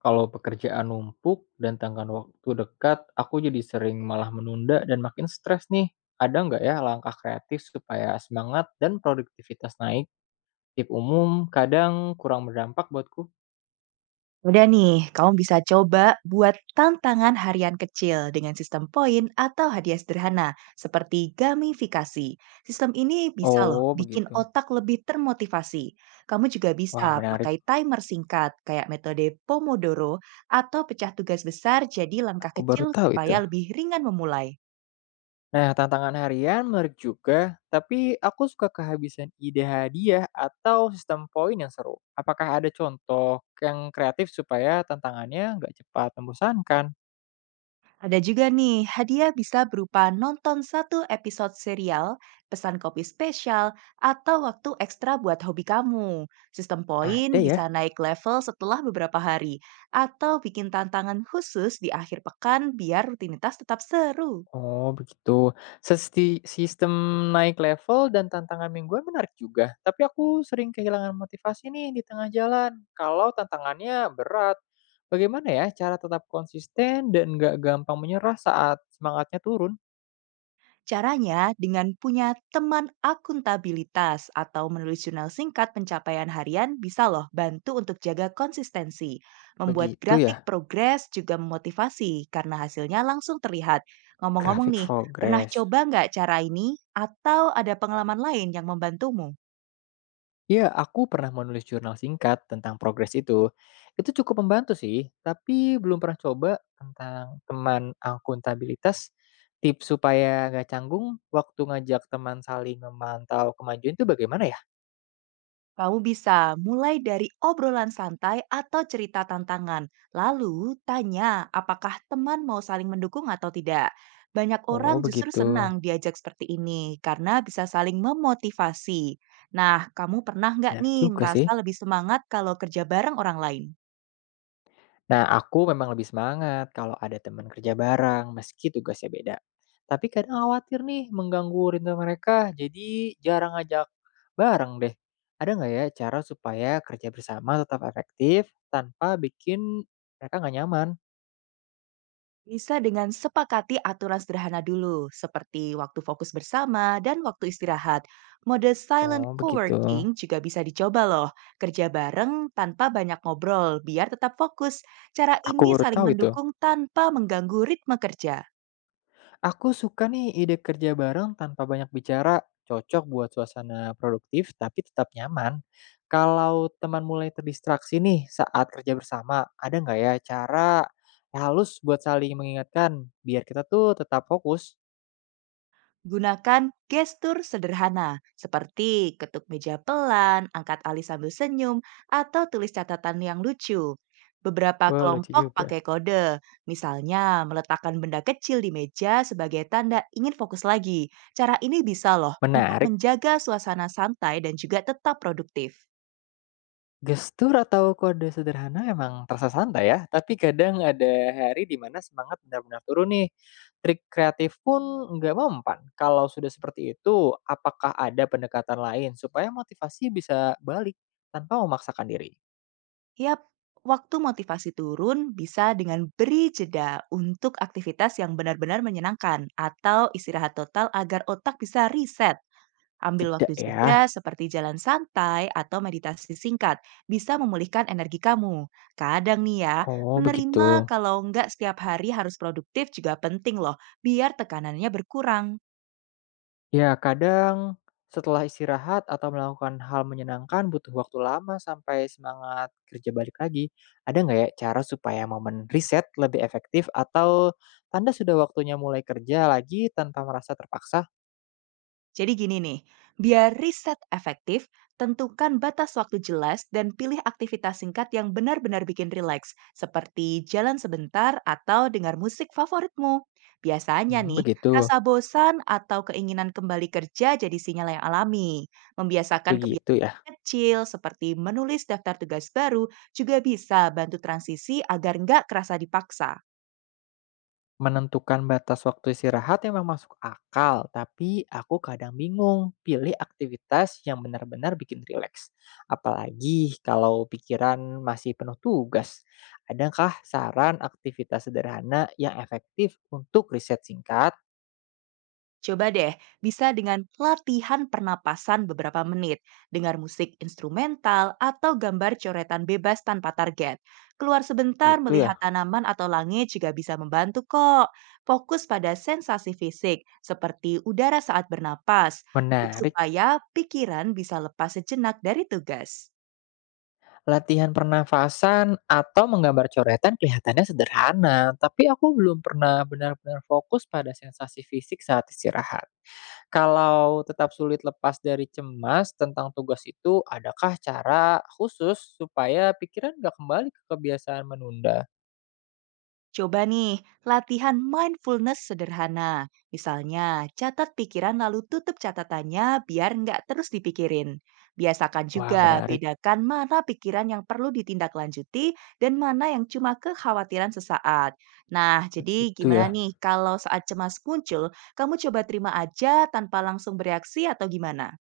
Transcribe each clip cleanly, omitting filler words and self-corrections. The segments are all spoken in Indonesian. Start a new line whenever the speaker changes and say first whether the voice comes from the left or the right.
left: Kalau pekerjaan numpuk dan tenggang waktu dekat, aku jadi sering malah menunda dan makin stres nih. Ada nggak ya langkah kreatif supaya semangat dan produktivitas naik? Tip umum kadang kurang berdampak buatku.
right: Udah nih, kamu bisa coba buat tantangan harian kecil dengan sistem poin atau hadiah sederhana seperti gamifikasi. Sistem ini bisa loh
left: Oh,
right: bikin
left: begitu.
right: otak lebih termotivasi. Kamu juga bisa
left: Wah, menarik.
right: pakai timer singkat kayak metode Pomodoro atau pecah tugas besar jadi langkah
left: Aku baru
right: kecil
left: tahu itu.
right: supaya lebih ringan memulai.
left: Nah, tantangan harian menarik juga, tapi aku suka kehabisan ide hadiah atau sistem poin yang seru. Apakah ada contoh yang kreatif supaya tantangannya nggak cepat membosankan?
right: Ada juga nih, hadiah bisa berupa nonton satu episode serial, pesan kopi spesial, atau waktu ekstra buat hobi kamu. Sistem poin
left: Ada
right: bisa
left: ya.
right: naik level setelah beberapa hari, atau bikin tantangan khusus di akhir pekan biar rutinitas tetap seru.
left: Oh, begitu. Sistem naik level dan tantangan mingguan menarik juga, tapi aku sering kehilangan motivasi nih di tengah jalan kalau tantangannya berat. Bagaimana ya cara tetap konsisten dan nggak gampang menyerah saat semangatnya turun?
right: Caranya dengan punya teman akuntabilitas atau menulis jurnal singkat pencapaian harian bisa loh bantu untuk jaga konsistensi. Membuat
left: Begitu ya,
right: grafik progres juga memotivasi karena hasilnya langsung terlihat. Ngomong-ngomong
left: grafik
right: nih, pernah
left: progress.
right: coba nggak cara ini atau ada pengalaman lain yang membantumu?
left: Iya, aku pernah menulis jurnal singkat tentang progres itu. Itu cukup membantu sih, tapi belum pernah coba tentang teman akuntabilitas. Tips supaya nggak canggung waktu ngajak teman saling memantau kemajuan itu bagaimana ya?
right: Kamu bisa mulai dari obrolan santai atau cerita tantangan, lalu tanya apakah teman mau saling mendukung atau tidak. Banyak orang
left: Oh,
right: justru
left: begitu.
right: senang diajak seperti ini karena bisa saling memotivasi. Nah, kamu pernah nggak
left: Benar
right: nih
left: juga sih.
right: merasa lebih semangat kalau kerja bareng orang lain?
left: Nah, aku memang lebih semangat kalau ada teman kerja bareng, meski tugasnya beda. Tapi kadang khawatir nih mengganggu rindu mereka, jadi jarang ngajak bareng deh. Ada nggak ya cara supaya kerja bersama tetap efektif tanpa bikin mereka nggak nyaman?
right: Bisa dengan sepakati aturan sederhana dulu, seperti waktu fokus bersama dan waktu istirahat. Mode silent
left: Oh, begitu.
right: coworking juga bisa dicoba loh, kerja bareng tanpa banyak ngobrol biar tetap fokus. Cara
left: Aku
right: ini
left: baru
right: saling
left: tahu itu.
right: mendukung tanpa mengganggu ritme kerja.
left: Aku suka nih ide kerja bareng tanpa banyak bicara, cocok buat suasana produktif tapi tetap nyaman. Kalau teman mulai terdistraksi nih saat kerja bersama, ada nggak ya cara halus buat saling mengingatkan biar kita tuh tetap fokus?
right: Gunakan gestur sederhana seperti ketuk meja pelan, angkat alis sambil senyum, atau tulis catatan yang lucu. Beberapa
left: Wah, lucu
right: kelompok
left: juga.
right: pakai kode, misalnya meletakkan benda kecil di meja sebagai tanda ingin fokus lagi. Cara ini bisa loh untuk
left: Menarik.
right: menjaga suasana santai dan juga tetap produktif.
left: Gestur atau kode sederhana emang terasa santai ya, tapi kadang ada hari di mana semangat benar-benar turun nih. Trik kreatif pun nggak mempan. Kalau sudah seperti itu, apakah ada pendekatan lain supaya motivasi bisa balik tanpa memaksakan diri?
right: Yap, waktu motivasi turun bisa dengan beri jeda untuk aktivitas yang benar-benar menyenangkan atau istirahat total agar otak bisa reset. Ambil
left: Jeda
right: waktu jeda
left: ya.
right: seperti jalan santai atau meditasi singkat bisa memulihkan energi kamu. Kadang nih ya,
left: Oh, begitu.
right: menerima kalau nggak setiap hari harus produktif juga penting loh, biar tekanannya berkurang.
left: Ya, kadang setelah istirahat atau melakukan hal menyenangkan butuh waktu lama sampai semangat kerja balik lagi. Ada nggak ya cara supaya momen reset lebih efektif atau tanda sudah waktunya mulai kerja lagi tanpa merasa terpaksa?
right: Jadi gini nih, biar riset efektif, tentukan batas waktu jelas dan pilih aktivitas singkat yang benar-benar bikin rileks, seperti jalan sebentar atau dengar musik favoritmu. Biasanya
left: Hmm,
right: nih,
left: begitu.
right: rasa bosan atau keinginan kembali kerja jadi sinyal yang alami. Membiasakan kebiasaan
left: Begitu ya.
right: kecil seperti menulis daftar tugas baru juga bisa bantu transisi agar nggak kerasa dipaksa.
left: Menentukan batas waktu istirahat memang masuk akal, tapi aku kadang bingung pilih aktivitas yang benar-benar bikin rileks. Apalagi kalau pikiran masih penuh tugas. Adakah saran aktivitas sederhana yang efektif untuk riset singkat?
right: Coba deh, bisa dengan latihan pernapasan beberapa menit, dengar musik instrumental atau gambar coretan bebas tanpa target. Keluar sebentar
left: Gitu ya.
right: melihat tanaman atau langit juga bisa membantu kok. Fokus pada sensasi fisik, seperti udara saat bernapas,
left: Menarik.
right: supaya pikiran bisa lepas sejenak dari tugas.
left: Latihan pernafasan atau menggambar coretan kelihatannya sederhana, tapi aku belum pernah benar-benar fokus pada sensasi fisik saat istirahat. Kalau tetap sulit lepas dari cemas tentang tugas itu, adakah cara khusus supaya pikiran nggak kembali ke kebiasaan menunda?
right: Coba nih, latihan mindfulness sederhana. Misalnya, catat pikiran lalu tutup catatannya biar nggak terus dipikirin. Biasakan
left: Wah,
right: juga
left: menarik.
right: bedakan mana pikiran yang perlu ditindaklanjuti dan mana yang cuma kekhawatiran sesaat. Nah, jadi
left: Begitu
right: gimana
left: ya.
right: nih kalau saat cemas muncul, kamu coba terima aja tanpa langsung bereaksi atau gimana?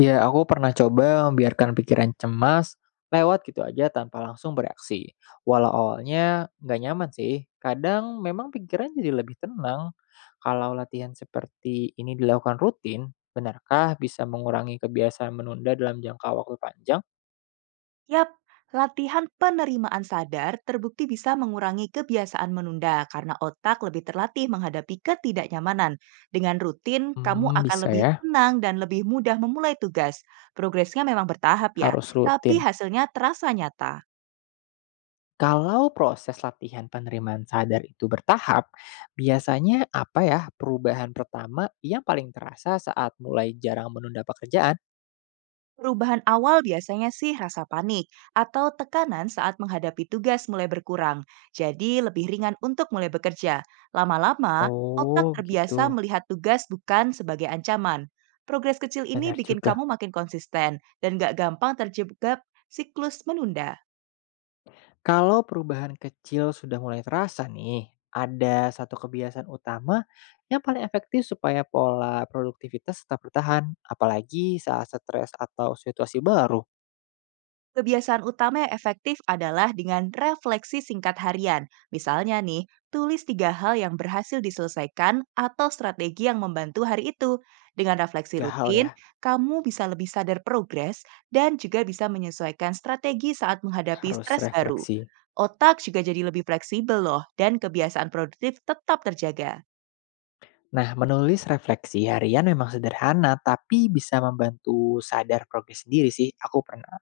left: Ya, aku pernah coba membiarkan pikiran cemas lewat gitu aja tanpa langsung bereaksi. Walau awalnya nggak nyaman sih, kadang memang pikiran jadi lebih tenang. Kalau latihan seperti ini dilakukan rutin, benarkah bisa mengurangi kebiasaan menunda dalam jangka waktu panjang?
right: Yap, latihan penerimaan sadar terbukti bisa mengurangi kebiasaan menunda karena otak lebih terlatih menghadapi ketidaknyamanan. Dengan rutin, kamu
left: Hmm,
right: akan
left: bisa
right: lebih
left: ya.
right: tenang dan lebih mudah memulai tugas. Progresnya memang bertahap ya,
left: Harus
right: tapi
left: rutin.
right: hasilnya terasa nyata.
left: Kalau proses latihan penerimaan sadar itu bertahap, biasanya apa ya perubahan pertama yang paling terasa saat mulai jarang menunda pekerjaan?
right: Perubahan awal biasanya sih rasa panik atau tekanan saat menghadapi tugas mulai berkurang, jadi lebih ringan untuk mulai bekerja. Lama-lama, otak
left: Oh,
right: terbiasa
left: begitu.
right: melihat tugas bukan sebagai ancaman. Progres kecil ini
left: Benar
right: bikin kamu
left: juga.
right: makin konsisten dan gak gampang terjebak siklus menunda.
left: Kalau perubahan kecil sudah mulai terasa nih, ada satu kebiasaan utama yang paling efektif supaya pola produktivitas tetap bertahan, apalagi saat stres atau situasi baru.
right: Kebiasaan utama yang efektif adalah dengan refleksi singkat harian. Misalnya nih, tulis 3 hal yang berhasil diselesaikan atau strategi yang membantu hari itu. Dengan refleksi
left: Gak hal
right: rutin,
left: ya,
right: kamu bisa lebih sadar progres dan juga bisa menyesuaikan strategi saat menghadapi
left: harus
right: stres baru.
left: refleksi.
right: Otak juga jadi lebih fleksibel loh dan kebiasaan produktif tetap terjaga.
left: Nah, menulis refleksi harian memang sederhana, tapi bisa membantu sadar progres sendiri sih. Aku pernah.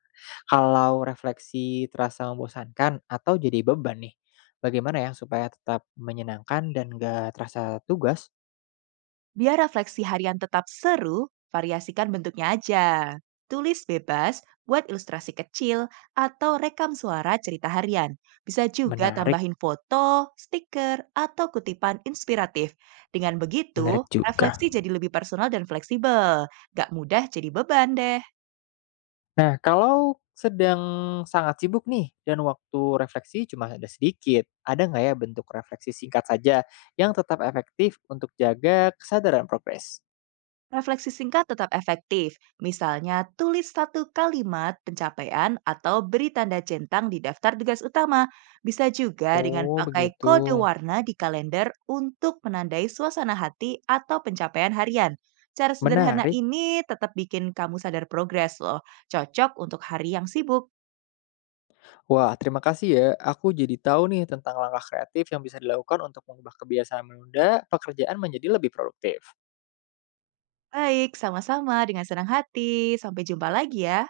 left: Kalau refleksi terasa membosankan atau jadi beban nih, bagaimana ya supaya tetap menyenangkan dan gak terasa tugas?
right: Biar refleksi harian tetap seru, variasikan bentuknya aja. Tulis bebas, buat ilustrasi kecil, atau rekam suara cerita harian. Bisa juga
left: Menarik,
right: tambahin foto, stiker, atau kutipan inspiratif. Dengan
left: menarik
right: begitu,
left: juga.
right: refleksi jadi lebih personal dan fleksibel. Gak mudah jadi beban deh.
left: Nah, kalau sedang sangat sibuk nih dan waktu refleksi cuma ada sedikit, ada nggak ya bentuk refleksi singkat saja yang tetap efektif untuk jaga kesadaran progres?
right: Refleksi singkat tetap efektif, misalnya tulis satu kalimat pencapaian atau beri tanda centang di daftar tugas utama. Bisa juga dengan
left: Oh,
right: pakai
left: begitu.
right: kode warna di kalender untuk menandai suasana hati atau pencapaian harian. Cara sederhana
left: Menarik.
right: ini tetap bikin kamu sadar progres loh. Cocok untuk hari yang sibuk.
left: Wah, terima kasih ya. Aku jadi tahu nih tentang langkah kreatif yang bisa dilakukan untuk mengubah kebiasaan menunda pekerjaan menjadi lebih produktif.
right: Baik, sama-sama dengan senang hati. Sampai jumpa lagi ya.